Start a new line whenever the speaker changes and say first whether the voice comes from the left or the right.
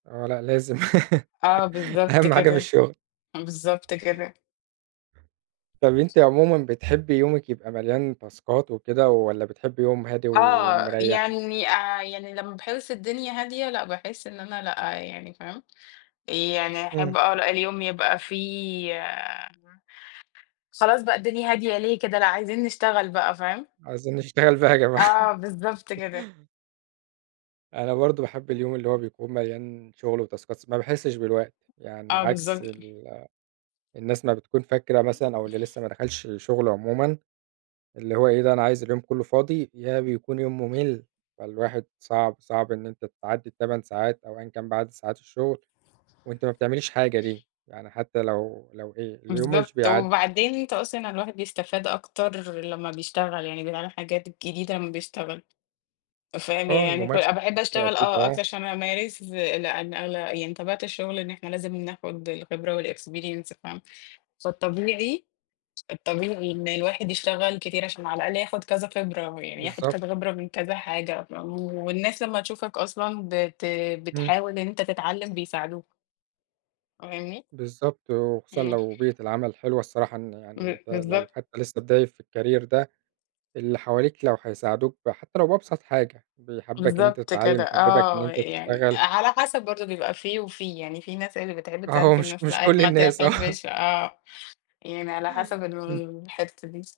right: آه لأ لازم
left: آه، بالضبط
right: أهم حاجة في
left: كده،
right: الشغل.
left: بالضبط كده.
right: طب أنتِ عمومًا بتحبي يومك يبقى مليان تاسكات وكده، والَّا بتحبي يوم هادي
left: آه،
right: ومريّح؟
left: يعني، آآ، يعني لمّا باحس الدنيا هادية، لأ، باحس إن أنا لأ، يعني، فاهم، آآ، يعني
right: إمم.
left: أحب آه لأ اليوم يبقى فيه خلاص بقى الدنيا هادية ليه كده، لأ عايزين نشتغل بقى، فاهم.
right: عايزين نشتغل بقى يا جماعة.
left: آه، بالضبط كده.
right: أنا برضو باحب اليوم اللي هو بيكون مليان شغل وتاسكات، س ما باحسش بالوقت. يعني
left: آه،
right: عكس
left: بالضبط.
right: ال الناس ما بتكون فاكرة مثلًا، أو اللي لسه ما دخلش الشغل عمومًا، اللي هو إيه ده أنا عايز اليوم كله فاضي، يا بيكون يوم ممل، فالواحد صعب، صعب إن أنتِ تعدي ال8 ساعات أو أيًا كان بقى عدد ساعات الشغل، وأنتِ ما بتعمليش حاجة دي. يعني حتى لو لو إيه، اليوم مش
left: بالضبط،
right: بيعدي.
left: وبعدين أنت أصلًا الواحد بيستفاد أكتر لمّا بيشتغل، يعني بيتعلم حاجات جديدة لمّا بيشتغل، فاهم.
right: آه
left: يعني كل
right: الممارسة،
left: باحب
right: ده
left: أشتغل،
right: أكيد
left: آه، أكتر
right: آه.
left: عشان أمارس، لأن أغل يعني طبيعة الشغل إن إحنا لازم ناخد الخبرة والexperience، فاهم، فالطبيعي، الطبيعي إن الواحد يشتغل كتير عشان على الأقل ياخد كذا خبرة، يعني ياخد
right: بالضبط.
left: كذا خبرة من كذا حاجة، فاهم. والناس لمّا تشوفك أصلًا بت
right: إمم.
left: بتحاول إن أنت تتعلم، بيساعدوك. فاهمني؟
right: بالضبط، وخصوصًا
left: إمم.
right: لو بيئة العمل حلوة الصراحة إن يعني
left: ب
right: أنت لو
left: بالضبط.
right: حتى لسه بداية في الcareer ده، اللي حواليك لو هيساعدوك ب حتى لو بأبسط حاجة، بيحببك إن أنت
left: بالضبط
right: تتعلم،
left: كده،
right: يحببك إن
left: آه،
right: أنت
left: يعني
right: تشتغل.
left: على حسب برضه بيبقى في وفي، يعني في ناس اللي بتحب
right: آه
left: تساعد وفي
right: ومش
left: الناس
right: مش
left: لأ،
right: كل
left: ما
right: الناس آه.
left: تحبش آه. يعني على حسب
right: إمم.
left: الحتة دي.